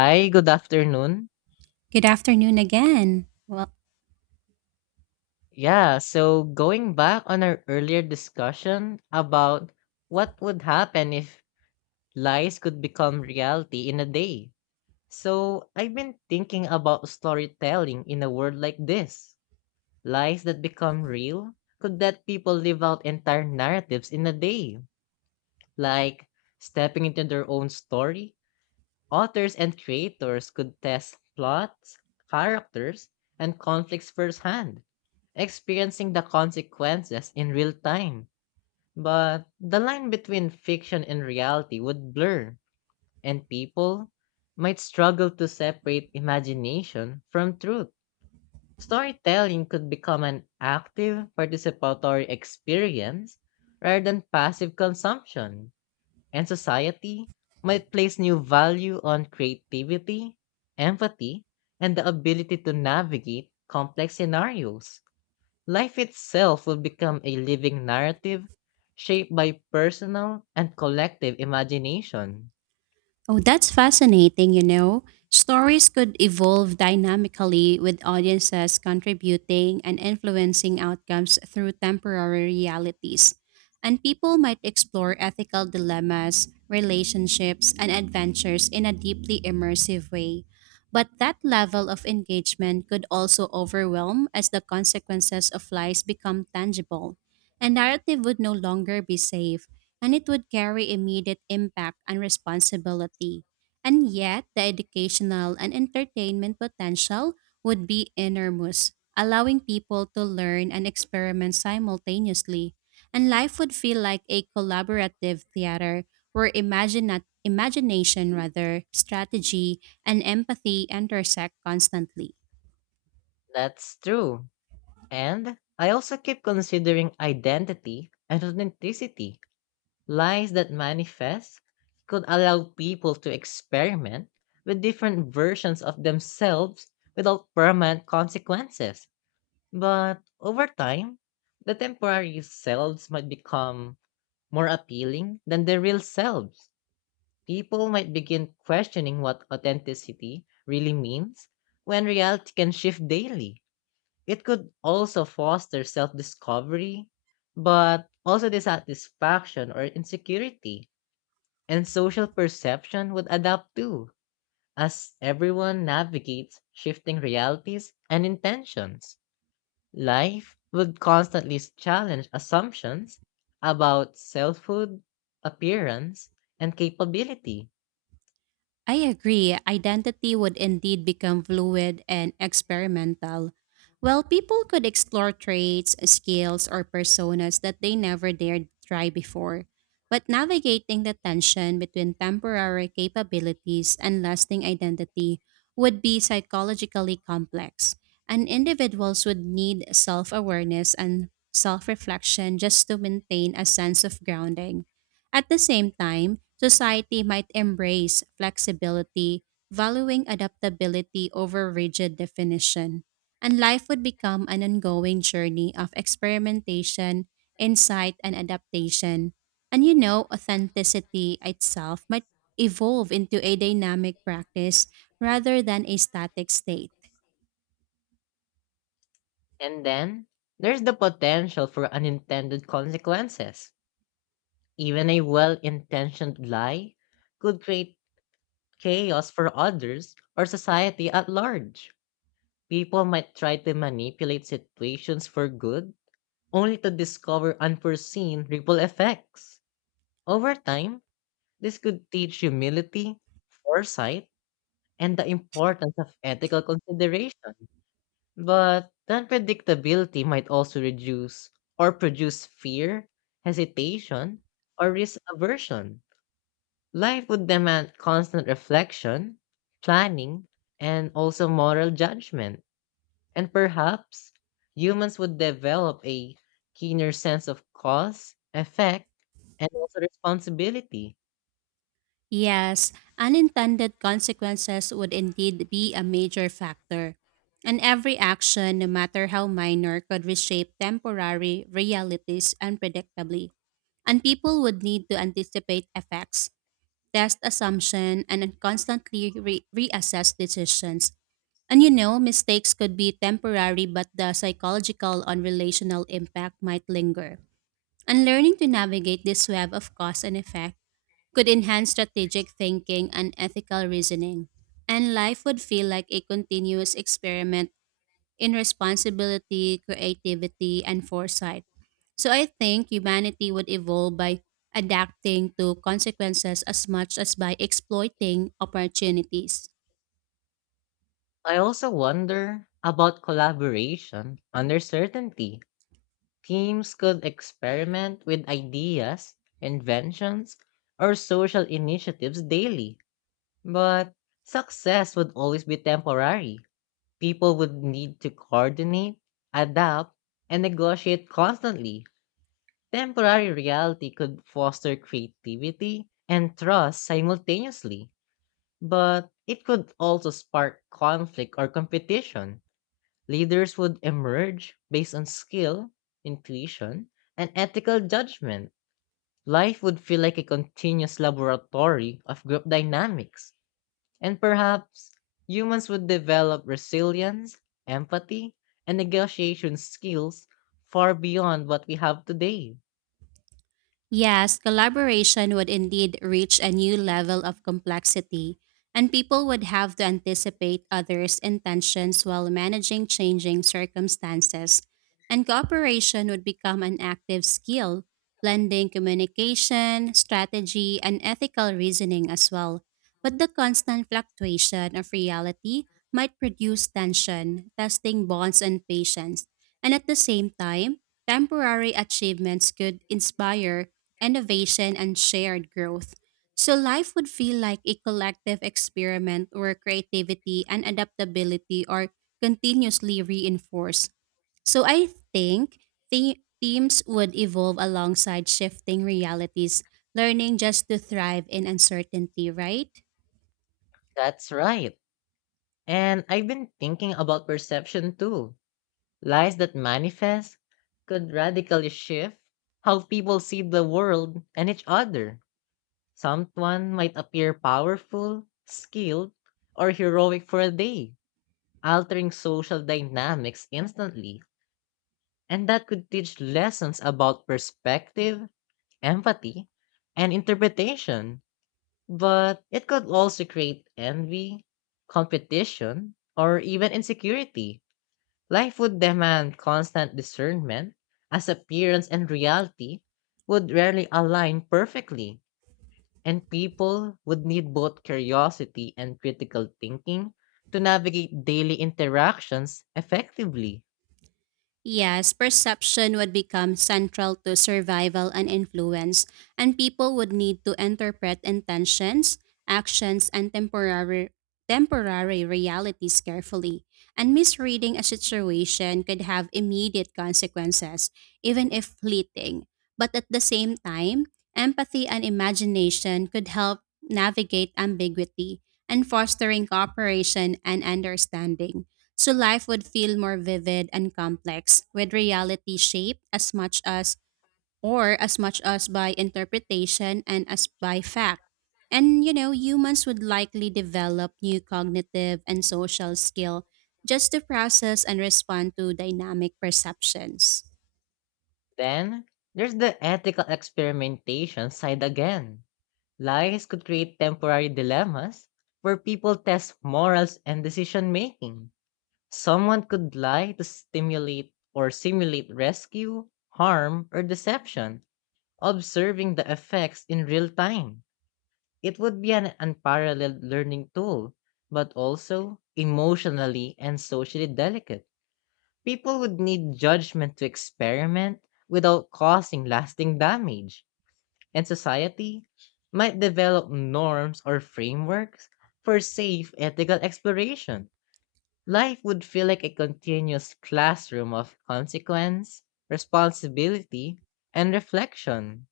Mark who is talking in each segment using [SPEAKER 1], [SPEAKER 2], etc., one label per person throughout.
[SPEAKER 1] Hi, good afternoon.
[SPEAKER 2] Good afternoon again. Well,
[SPEAKER 1] Yeah, so going back on our earlier discussion about what would happen if lies could become reality in a day. So I've been thinking about storytelling in a world like this. Lies that become real could let people live out entire narratives in a day, like stepping into their own story. Authors and creators could test plots, characters, and conflicts firsthand, experiencing the consequences in real time. But the line between fiction and reality would blur, and people might struggle to separate imagination from truth. Storytelling could become an active participatory experience rather than passive consumption, and society might place new value on creativity, empathy, and the ability to navigate complex scenarios. Life itself will become a living narrative shaped by personal and collective imagination.
[SPEAKER 2] oh, that's fascinating, you know. Stories could evolve dynamically with audiences contributing and influencing outcomes through temporary realities. And people might explore ethical dilemmas, relationships, and adventures in a deeply immersive way. But that level of engagement could also overwhelm as the consequences of lies become tangible, and narrative would no longer be safe, and it would carry immediate impact and responsibility. And yet, the educational and entertainment potential would be enormous, allowing people to learn and experiment simultaneously. And life would feel like a collaborative theater where imagination, rather, strategy, and empathy intersect constantly.
[SPEAKER 1] That's true. And I also keep considering identity and authenticity. Lies that manifest could allow people to experiment with different versions of themselves without permanent consequences. But over time, the temporary selves might become more appealing than the real selves. People might begin questioning what authenticity really means when reality can shift daily. It could also foster self discovery, but also dissatisfaction or insecurity, and social perception would adapt too, as everyone navigates shifting realities and intentions. Life would constantly challenge assumptions about selfhood, appearance, and capability.
[SPEAKER 2] I agree. Identity would indeed become fluid and experimental. Well, people could explore traits, skills, or personas that they never dared try before. But navigating the tension between temporary capabilities and lasting identity would be psychologically complex, and individuals would need self awareness and self reflection just to maintain a sense of grounding. At the same time, society might embrace flexibility, valuing adaptability over rigid definition, and life would become an ongoing journey of experimentation, insight, and adaptation. And you know, authenticity itself might evolve into a dynamic practice rather than a static state.
[SPEAKER 1] And then there's the potential for unintended consequences. Even a well intentioned lie could create chaos for others or society at large. People might try to manipulate situations for good, only to discover unforeseen ripple effects. Over time, this could teach humility, foresight, and the importance of ethical consideration. But the unpredictability might also reduce or produce fear, hesitation, or risk aversion. Life would demand constant reflection, planning, and also moral judgment. And perhaps humans would develop a keener sense of cause, effect, and also responsibility.
[SPEAKER 2] Yes, unintended consequences would indeed be a major factor. And every action, no matter how minor, could reshape temporary realities unpredictably. And people would need to anticipate effects, test assumption, and then constantly reassess decisions. And you know, mistakes could be temporary, but the psychological and relational impact might linger. And learning to navigate this web of cause and effect could enhance strategic thinking and ethical reasoning. And life would feel like a continuous experiment in responsibility, creativity, and foresight. So I think humanity would evolve by adapting to consequences as much as by exploiting opportunities.
[SPEAKER 1] I also wonder about collaboration under certainty. Teams could experiment with ideas, inventions, or social initiatives daily, but success would always be temporary. People would need to coordinate, adapt, and negotiate constantly. Temporary reality could foster creativity and trust simultaneously, but it could also spark conflict or competition. Leaders would emerge based on skill, intuition, and ethical judgment. Life would feel like a continuous laboratory of group dynamics, and perhaps humans would develop resilience, empathy, and negotiation skills far beyond what we have today.
[SPEAKER 2] Yes, collaboration would indeed reach a new level of complexity, and people would have to anticipate others' intentions while managing changing circumstances. And cooperation would become an active skill, blending communication, strategy, and ethical reasoning as well. But the constant fluctuation of reality might produce tension, testing bonds and patience. And at the same time, temporary achievements could inspire innovation and shared growth. So life would feel like a collective experiment where creativity and adaptability are continuously reinforced. So I think the teams would evolve alongside shifting realities, learning just to thrive in uncertainty, right?
[SPEAKER 1] That's right. And I've been thinking about perception too. Lies that manifest could radically shift how people see the world and each other. Someone might appear powerful, skilled, or heroic for a day, altering social dynamics instantly. And that could teach lessons about perspective, empathy, and interpretation. But it could also create envy, competition, or even insecurity. Life would demand constant discernment, as appearance and reality would rarely align perfectly, and people would need both curiosity and critical thinking to navigate daily interactions effectively.
[SPEAKER 2] Yes, perception would become central to survival and influence, and people would need to interpret intentions, actions, and temporary realities carefully. And misreading a situation could have immediate consequences, even if fleeting. But at the same time, empathy and imagination could help navigate ambiguity and fostering cooperation and understanding. So life would feel more vivid and complex, with reality shaped as much as or as much as by interpretation and as by fact. And you know, humans would likely develop new cognitive and social skill just to process and respond to dynamic perceptions.
[SPEAKER 1] Then, there's the ethical experimentation side again. Lies could create temporary dilemmas where people test morals and decision making. Someone could lie to stimulate or simulate rescue, harm, or deception, observing the effects in real time. It would be an unparalleled learning tool, but also emotionally and socially delicate. People would need judgment to experiment without causing lasting damage, and society might develop norms or frameworks for safe ethical exploration. Life would feel like a continuous classroom of consequence, responsibility, and reflection.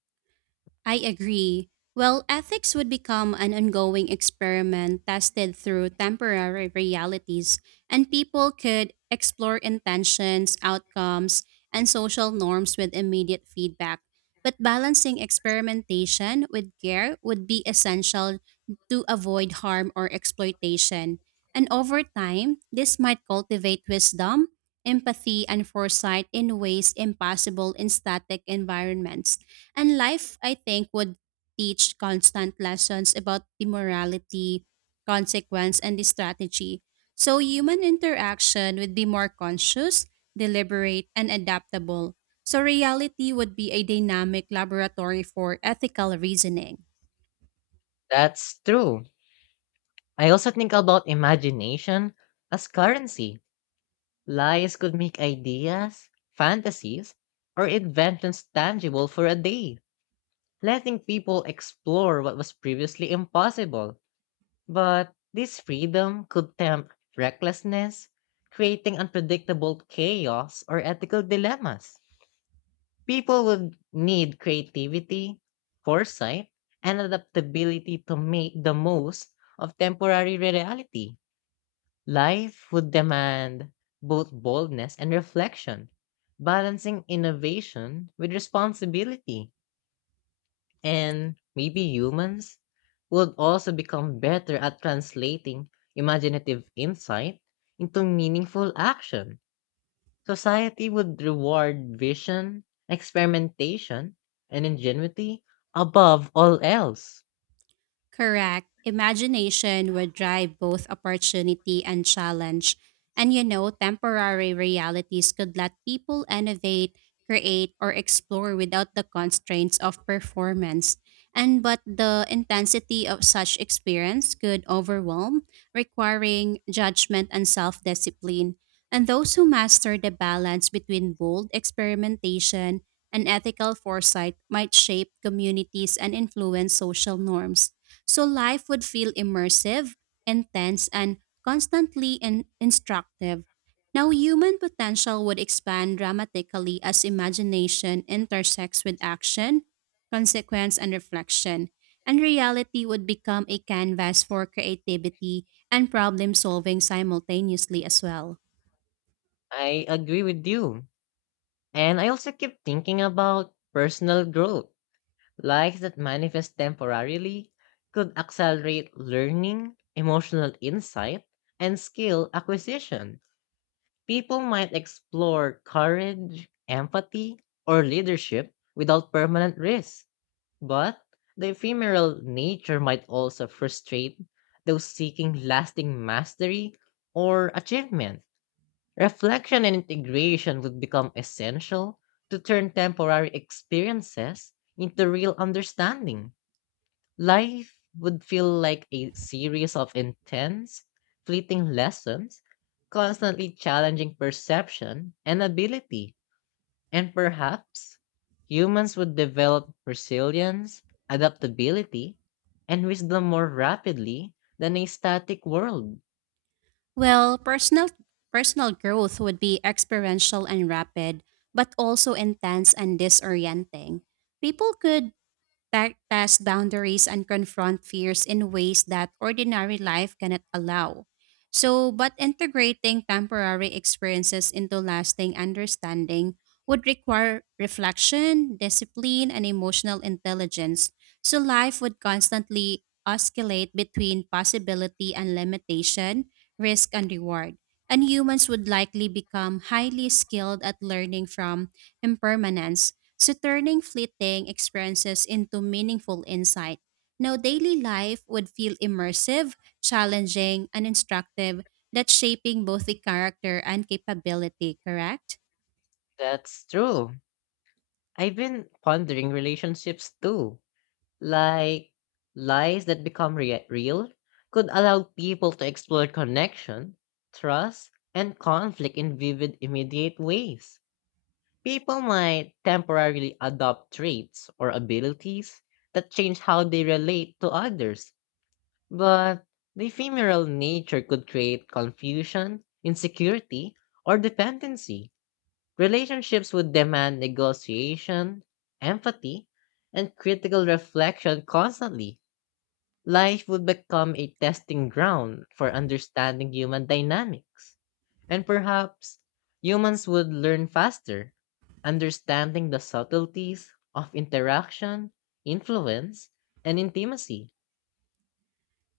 [SPEAKER 2] I agree. Well, ethics would become an ongoing experiment tested through temporary realities, and people could explore intentions, outcomes, and social norms with immediate feedback. But balancing experimentation with care would be essential to avoid harm or exploitation. And over time, this might cultivate wisdom, empathy, and foresight in ways impossible in static environments. And life, I think, would teach constant lessons about the morality, consequence, and the strategy. So human interaction would be more conscious, deliberate, and adaptable. So reality would be a dynamic laboratory for ethical reasoning.
[SPEAKER 1] That's true. I also think about imagination as currency. Lies could make ideas, fantasies, or inventions tangible for a day, letting people explore what was previously impossible. But this freedom could tempt recklessness, creating unpredictable chaos or ethical dilemmas. People would need creativity, foresight, and adaptability to make the most of temporary reality. Life would demand both boldness and reflection, balancing innovation with responsibility. And maybe humans would also become better at translating imaginative insight into meaningful action. Society would reward vision, experimentation, and ingenuity above all else.
[SPEAKER 2] Correct. Imagination would drive both opportunity and challenge. And you know, temporary realities could let people innovate, create, or explore without the constraints of performance. And but the intensity of such experience could overwhelm, requiring judgment and self discipline. And those who master the balance between bold experimentation and ethical foresight might shape communities and influence social norms. So life would feel immersive, intense, and constantly instructive. Now, human potential would expand dramatically as imagination intersects with action, consequence, and reflection. And reality would become a canvas for creativity and problem solving simultaneously as well.
[SPEAKER 1] I agree with you. And I also keep thinking about personal growth. Likes that manifest temporarily could accelerate learning, emotional insight, and skill acquisition. People might explore courage, empathy, or leadership without permanent risk. But the ephemeral nature might also frustrate those seeking lasting mastery or achievement. Reflection and integration would become essential to turn temporary experiences into real understanding. Life would feel like a series of intense, fleeting lessons, constantly challenging perception and ability. And perhaps humans would develop resilience, adaptability, and wisdom more rapidly than a static world.
[SPEAKER 2] Well, personal growth would be experiential and rapid, but also intense and disorienting. People could test boundaries and confront fears in ways that ordinary life cannot allow. So, but integrating temporary experiences into lasting understanding would require reflection, discipline, and emotional intelligence. So, life would constantly oscillate between possibility and limitation, risk and reward. And humans would likely become highly skilled at learning from impermanence, so turning fleeting experiences into meaningful insight. Now, daily life would feel immersive, challenging, and instructive, that's shaping both the character and capability, correct?
[SPEAKER 1] That's true. I've been pondering relationships too. Like lies that become real could allow people to explore connection, trust, and conflict in vivid, immediate ways. People might temporarily adopt traits or abilities that change how they relate to others. But the ephemeral nature could create confusion, insecurity, or dependency. Relationships would demand negotiation, empathy, and critical reflection constantly. Life would become a testing ground for understanding human dynamics. And perhaps humans would learn faster, understanding the subtleties of interaction, influence, and intimacy.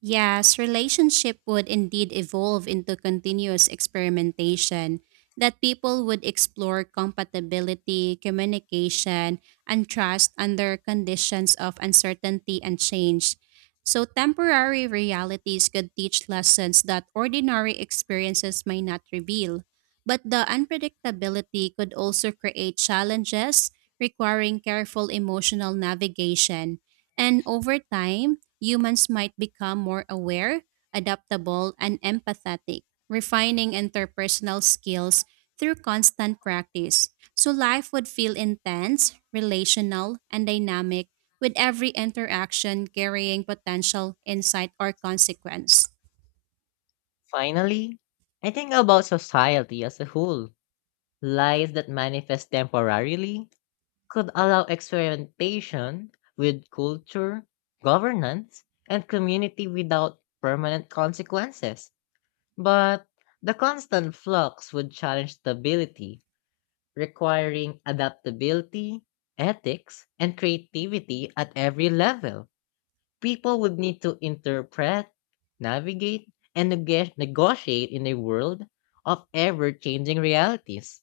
[SPEAKER 2] Yes, relationship would indeed evolve into continuous experimentation that people would explore compatibility, communication, and trust under conditions of uncertainty and change. So temporary realities could teach lessons that ordinary experiences may not reveal. But the unpredictability could also create challenges requiring careful emotional navigation. And over time, humans might become more aware, adaptable, and empathetic, refining interpersonal skills through constant practice. So life would feel intense, relational, and dynamic, with every interaction carrying potential insight or consequence.
[SPEAKER 1] Finally, I think about society as a whole. Lies that manifest temporarily could allow experimentation with culture, governance, and community without permanent consequences. But the constant flux would challenge stability, requiring adaptability, ethics, and creativity at every level. People would need to interpret, navigate, and negotiate in a world of ever changing realities.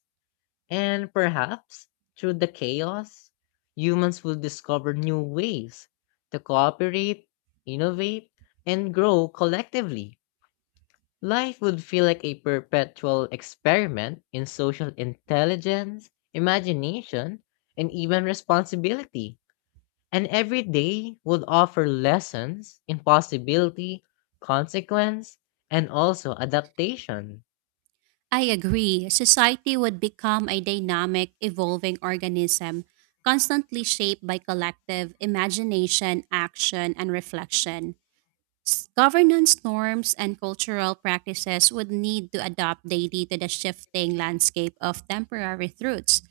[SPEAKER 1] And perhaps through the chaos, humans will discover new ways to cooperate, innovate, and grow collectively. Life would feel like a perpetual experiment in social intelligence, imagination, and even responsibility. And every day would offer lessons in possibility, consequence, and also adaptation.
[SPEAKER 2] I agree. Society would become a dynamic, evolving organism, constantly shaped by collective imagination, action, and reflection. Governance norms and cultural practices would need to adapt daily to the shifting landscape of temporary truths.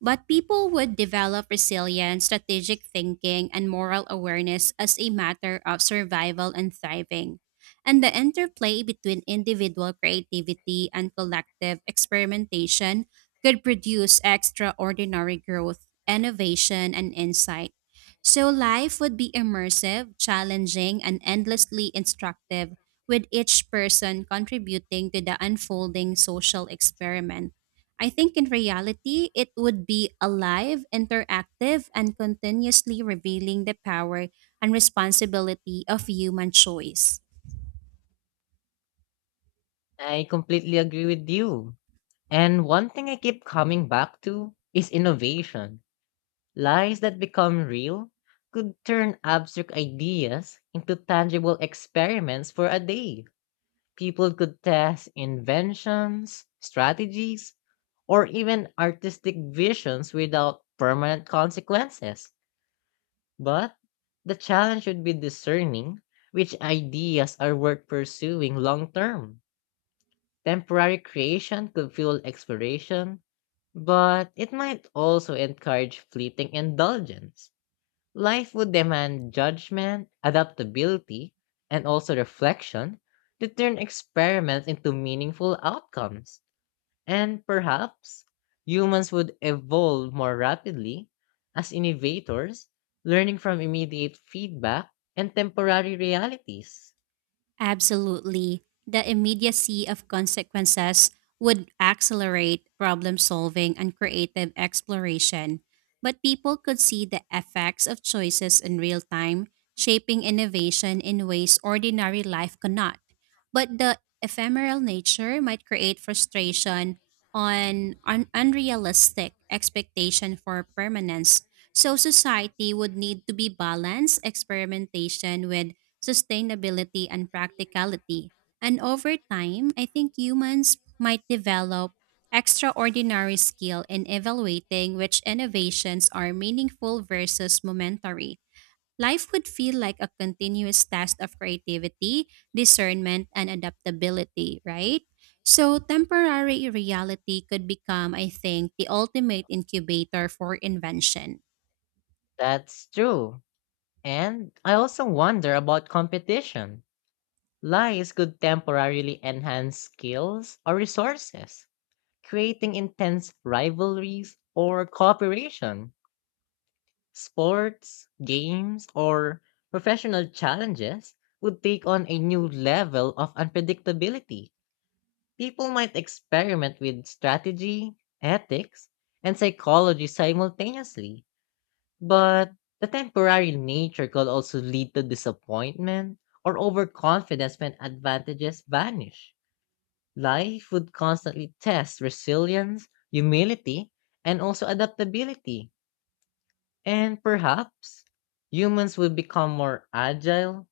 [SPEAKER 2] But people would develop resilience, strategic thinking, and moral awareness as a matter of survival and thriving. And the interplay between individual creativity and collective experimentation could produce extraordinary growth, innovation, and insight. So life would be immersive, challenging, and endlessly instructive, with each person contributing to the unfolding social experiment. I think in reality, it would be alive, interactive, and continuously revealing the power and responsibility of human choice.
[SPEAKER 1] I completely agree with you. And one thing I keep coming back to is innovation. Lies that become real could turn abstract ideas into tangible experiments for a day. People could test inventions, strategies, or even artistic visions without permanent consequences. But the challenge should be discerning which ideas are worth pursuing long term. Temporary creation could fuel exploration, but it might also encourage fleeting indulgence. Life would demand judgment, adaptability, and also reflection to turn experiments into meaningful outcomes. And perhaps humans would evolve more rapidly as innovators, learning from immediate feedback and temporary realities.
[SPEAKER 2] Absolutely. The immediacy of consequences would accelerate problem solving and creative exploration, but people could see the effects of choices in real time, shaping innovation in ways ordinary life cannot. But the ephemeral nature might create frustration on an unrealistic expectation for permanence. So society would need to be balanced experimentation with sustainability and practicality. And over time, I think humans might develop extraordinary skill in evaluating which innovations are meaningful versus momentary. Life would feel like a continuous task of creativity, discernment, and adaptability, right? So, temporary reality could become, I think, the ultimate incubator for invention.
[SPEAKER 1] That's true. And I also wonder about competition. Lies could temporarily enhance skills or resources, creating intense rivalries or cooperation. Sports, games, or professional challenges would take on a new level of unpredictability. People might experiment with strategy, ethics, and psychology simultaneously, but the temporary nature could also lead to disappointment or overconfidence when advantages vanish. Life would constantly test resilience, humility, and also adaptability, and perhaps humans will become more agile,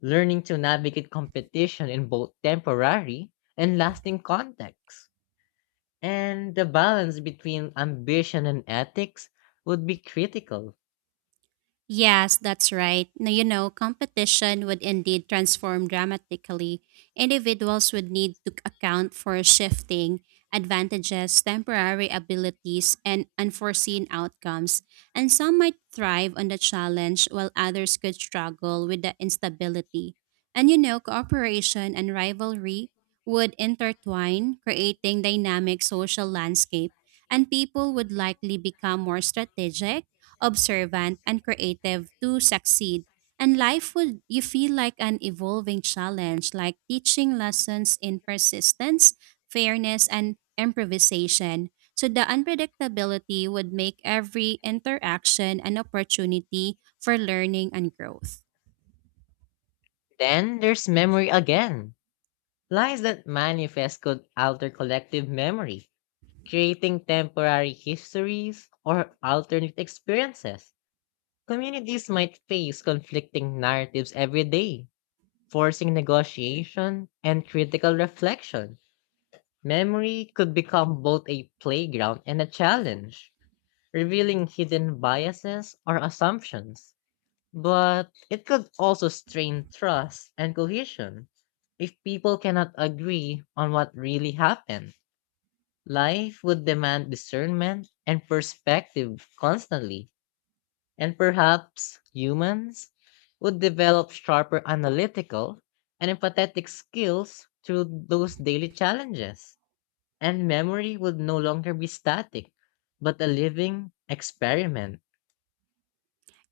[SPEAKER 1] learning to navigate competition in both temporary and lasting contexts. And the balance between ambition and ethics would be critical.
[SPEAKER 2] Yes, that's right. Now, you know, competition would indeed transform dramatically. Individuals would need to account for shifting advantages, temporary abilities, and unforeseen outcomes. And some might thrive on the challenge while others could struggle with the instability. And you know, cooperation and rivalry would intertwine, creating dynamic social landscape, and people would likely become more strategic, observant, and creative to succeed. And life would you feel like an evolving challenge, like teaching lessons in persistence, fairness, and improvisation. So the unpredictability would make every interaction an opportunity for learning and growth.
[SPEAKER 1] Then there's memory again. Lies that manifest could alter collective memory, creating temporary histories or alternate experiences. Communities might face conflicting narratives every day, forcing negotiation and critical reflection. Memory could become both a playground and a challenge, revealing hidden biases or assumptions. But it could also strain trust and cohesion if people cannot agree on what really happened. Life would demand discernment and perspective constantly. And perhaps humans would develop sharper analytical and empathetic skills through those daily challenges. And memory would no longer be static, but a living experiment.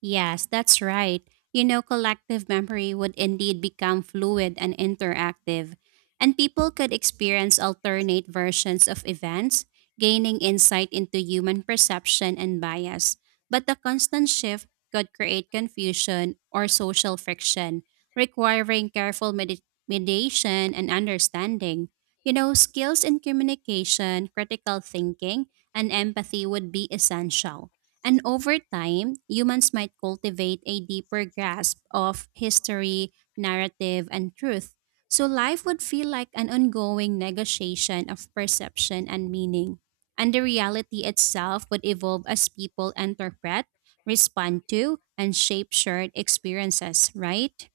[SPEAKER 2] Yes, that's right. You know, collective memory would indeed become fluid and interactive, and people could experience alternate versions of events, gaining insight into human perception and bias. But the constant shift could create confusion or social friction, requiring careful mediation and understanding. You know, skills in communication, critical thinking, and empathy would be essential, and over time, humans might cultivate a deeper grasp of history, narrative, and truth. So life would feel like an ongoing negotiation of perception and meaning. And the reality itself would evolve as people interpret, respond to, and shape shared experiences, right?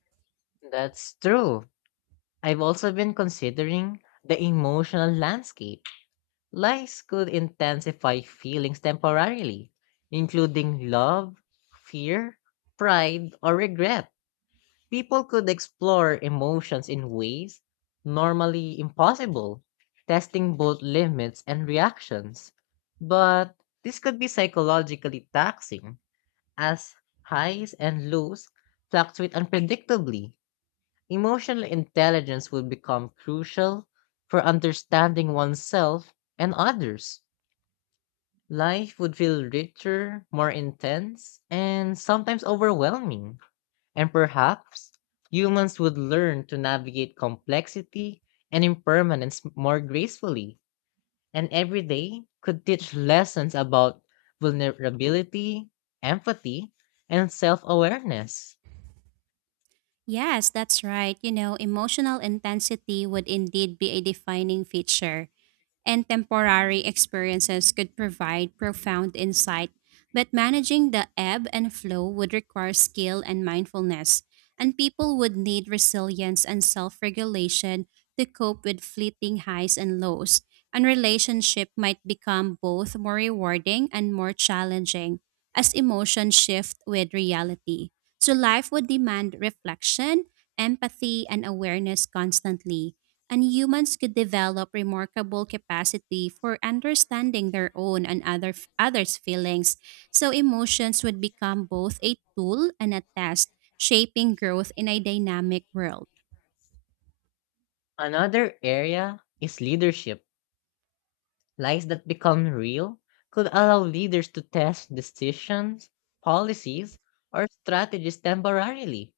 [SPEAKER 1] That's true. I've also been considering the emotional landscape. Lies could intensify feelings temporarily, including love, fear, pride, or regret. People could explore emotions in ways normally impossible, testing both limits and reactions. But this could be psychologically taxing, as highs and lows fluctuate unpredictably. Emotional intelligence would become crucial for understanding oneself and others. Life would feel richer, more intense, and sometimes overwhelming. And perhaps humans would learn to navigate complexity and impermanence more gracefully, and every day could teach lessons about vulnerability, empathy, and self awareness.
[SPEAKER 2] Yes, that's right. You know, emotional intensity would indeed be a defining feature, and temporary experiences could provide profound insight, but managing the ebb and flow would require skill and mindfulness, and people would need resilience and self regulation to cope with fleeting highs and lows. And relationship might become both more rewarding and more challenging as emotions shift with reality. So life would demand reflection, empathy, and awareness constantly, and humans could develop remarkable capacity for understanding their own and other others' feelings. So emotions would become both a tool and a test, shaping growth in a dynamic world.
[SPEAKER 1] Another area is leadership. Lies that become real could allow leaders to test decisions, policies, or strategies temporarily.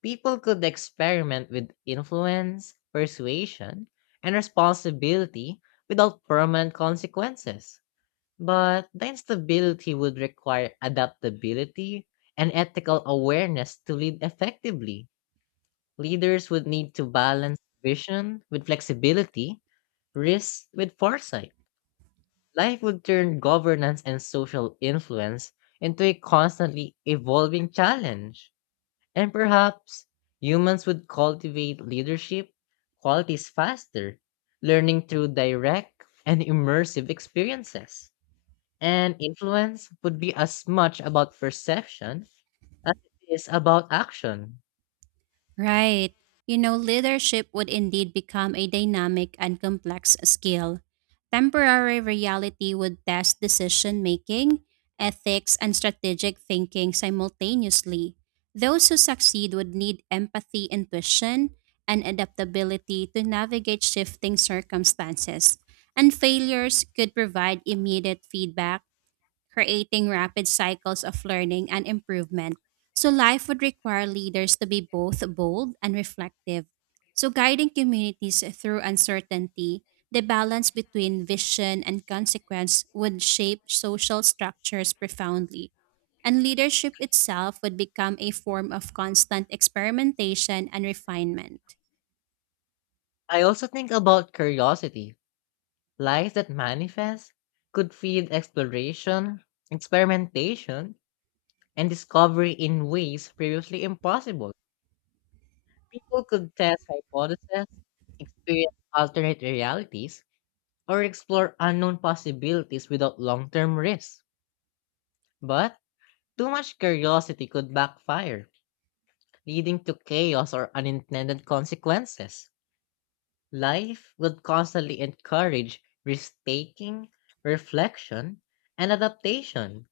[SPEAKER 1] People could experiment with influence, persuasion, and responsibility without permanent consequences. But the instability would require adaptability and ethical awareness to lead effectively. Leaders would need to balance vision with flexibility, risk with foresight. Life would turn governance and social influence into a constantly evolving challenge. And perhaps humans would cultivate leadership qualities faster, learning through direct and immersive experiences. And influence would be as much about perception as it is about action.
[SPEAKER 2] Right. You know, leadership would indeed become a dynamic and complex skill. Temporary reality would test decision making, ethics, and strategic thinking simultaneously. Those who succeed would need empathy, intuition, and adaptability to navigate shifting circumstances. And failures could provide immediate feedback, creating rapid cycles of learning and improvement. So, life would require leaders to be both bold and reflective. So, guiding communities through uncertainty, the balance between vision and consequence would shape social structures profoundly. And leadership itself would become a form of constant experimentation and refinement.
[SPEAKER 1] I also think about curiosity. Lives that manifest could feed exploration, experimentation, and discovery in ways previously impossible. People could test hypotheses, experience alternate realities, or explore unknown possibilities without long term risk. But too much curiosity could backfire, leading to chaos or unintended consequences. Life would constantly encourage risk taking, reflection, and adaptation.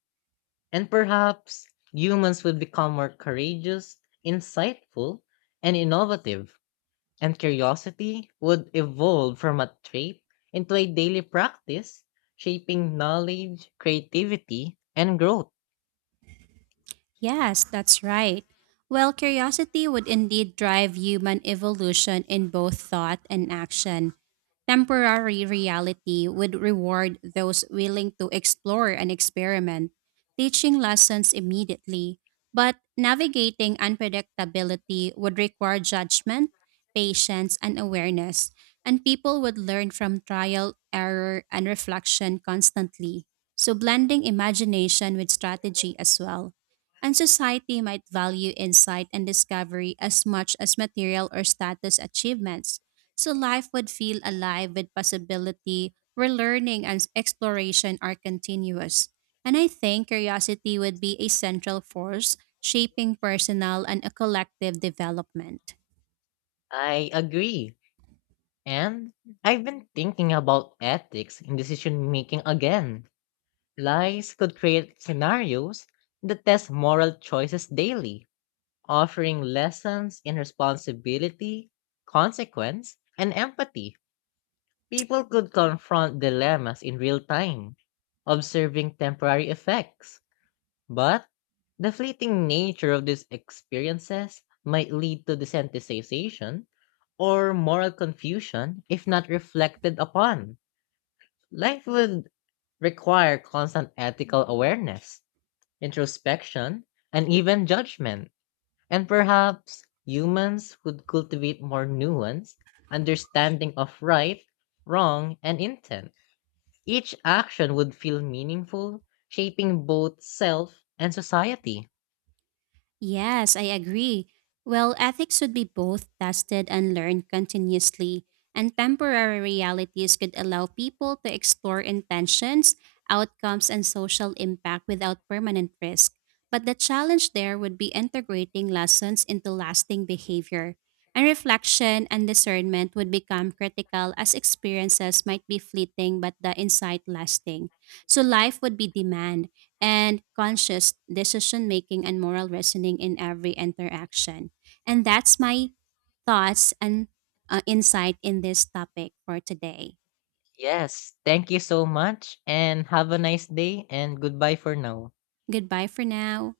[SPEAKER 1] And perhaps humans would become more courageous, insightful, and innovative, and curiosity would evolve from a trait into a daily practice, shaping knowledge, creativity, and growth.
[SPEAKER 2] Yes, that's right. Well, curiosity would indeed drive human evolution in both thought and action. Temporary reality would reward those willing to explore and experiment, teaching lessons immediately. But navigating unpredictability would require judgment, patience, and awareness, and people would learn from trial, error, and reflection constantly. So, blending imagination with strategy as well. And society might value insight and discovery as much as material or status achievements, so life would feel alive with possibility where learning and exploration are continuous. And I think curiosity would be a central force shaping personal and a collective development.
[SPEAKER 1] I agree. And I've been thinking about ethics in decision making again. Lies could create scenarios that test moral choices daily, offering lessons in responsibility, consequence, and empathy. People could confront dilemmas in real time, observing temporary effects. But the fleeting nature of these experiences might lead to desensitization or moral confusion if not reflected upon. Life would require constant ethical awareness, introspection, and even judgment. And perhaps humans would cultivate more nuance, understanding of right, wrong, and intent. Each action would feel meaningful, shaping both self and society.
[SPEAKER 2] Yes, I agree. Well, ethics should be both tested and learned continuously, and temporary realities could allow people to explore intentions, outcomes, and social impact without permanent risk. But the challenge there would be integrating lessons into lasting behavior. And reflection and discernment would become critical as experiences might be fleeting but the insight lasting. So life would be demand and conscious decision making and moral reasoning in every interaction. And that's my thoughts and insight in this topic for today.
[SPEAKER 1] Yes, thank you so much and have a nice day and goodbye for now.
[SPEAKER 2] Goodbye for now.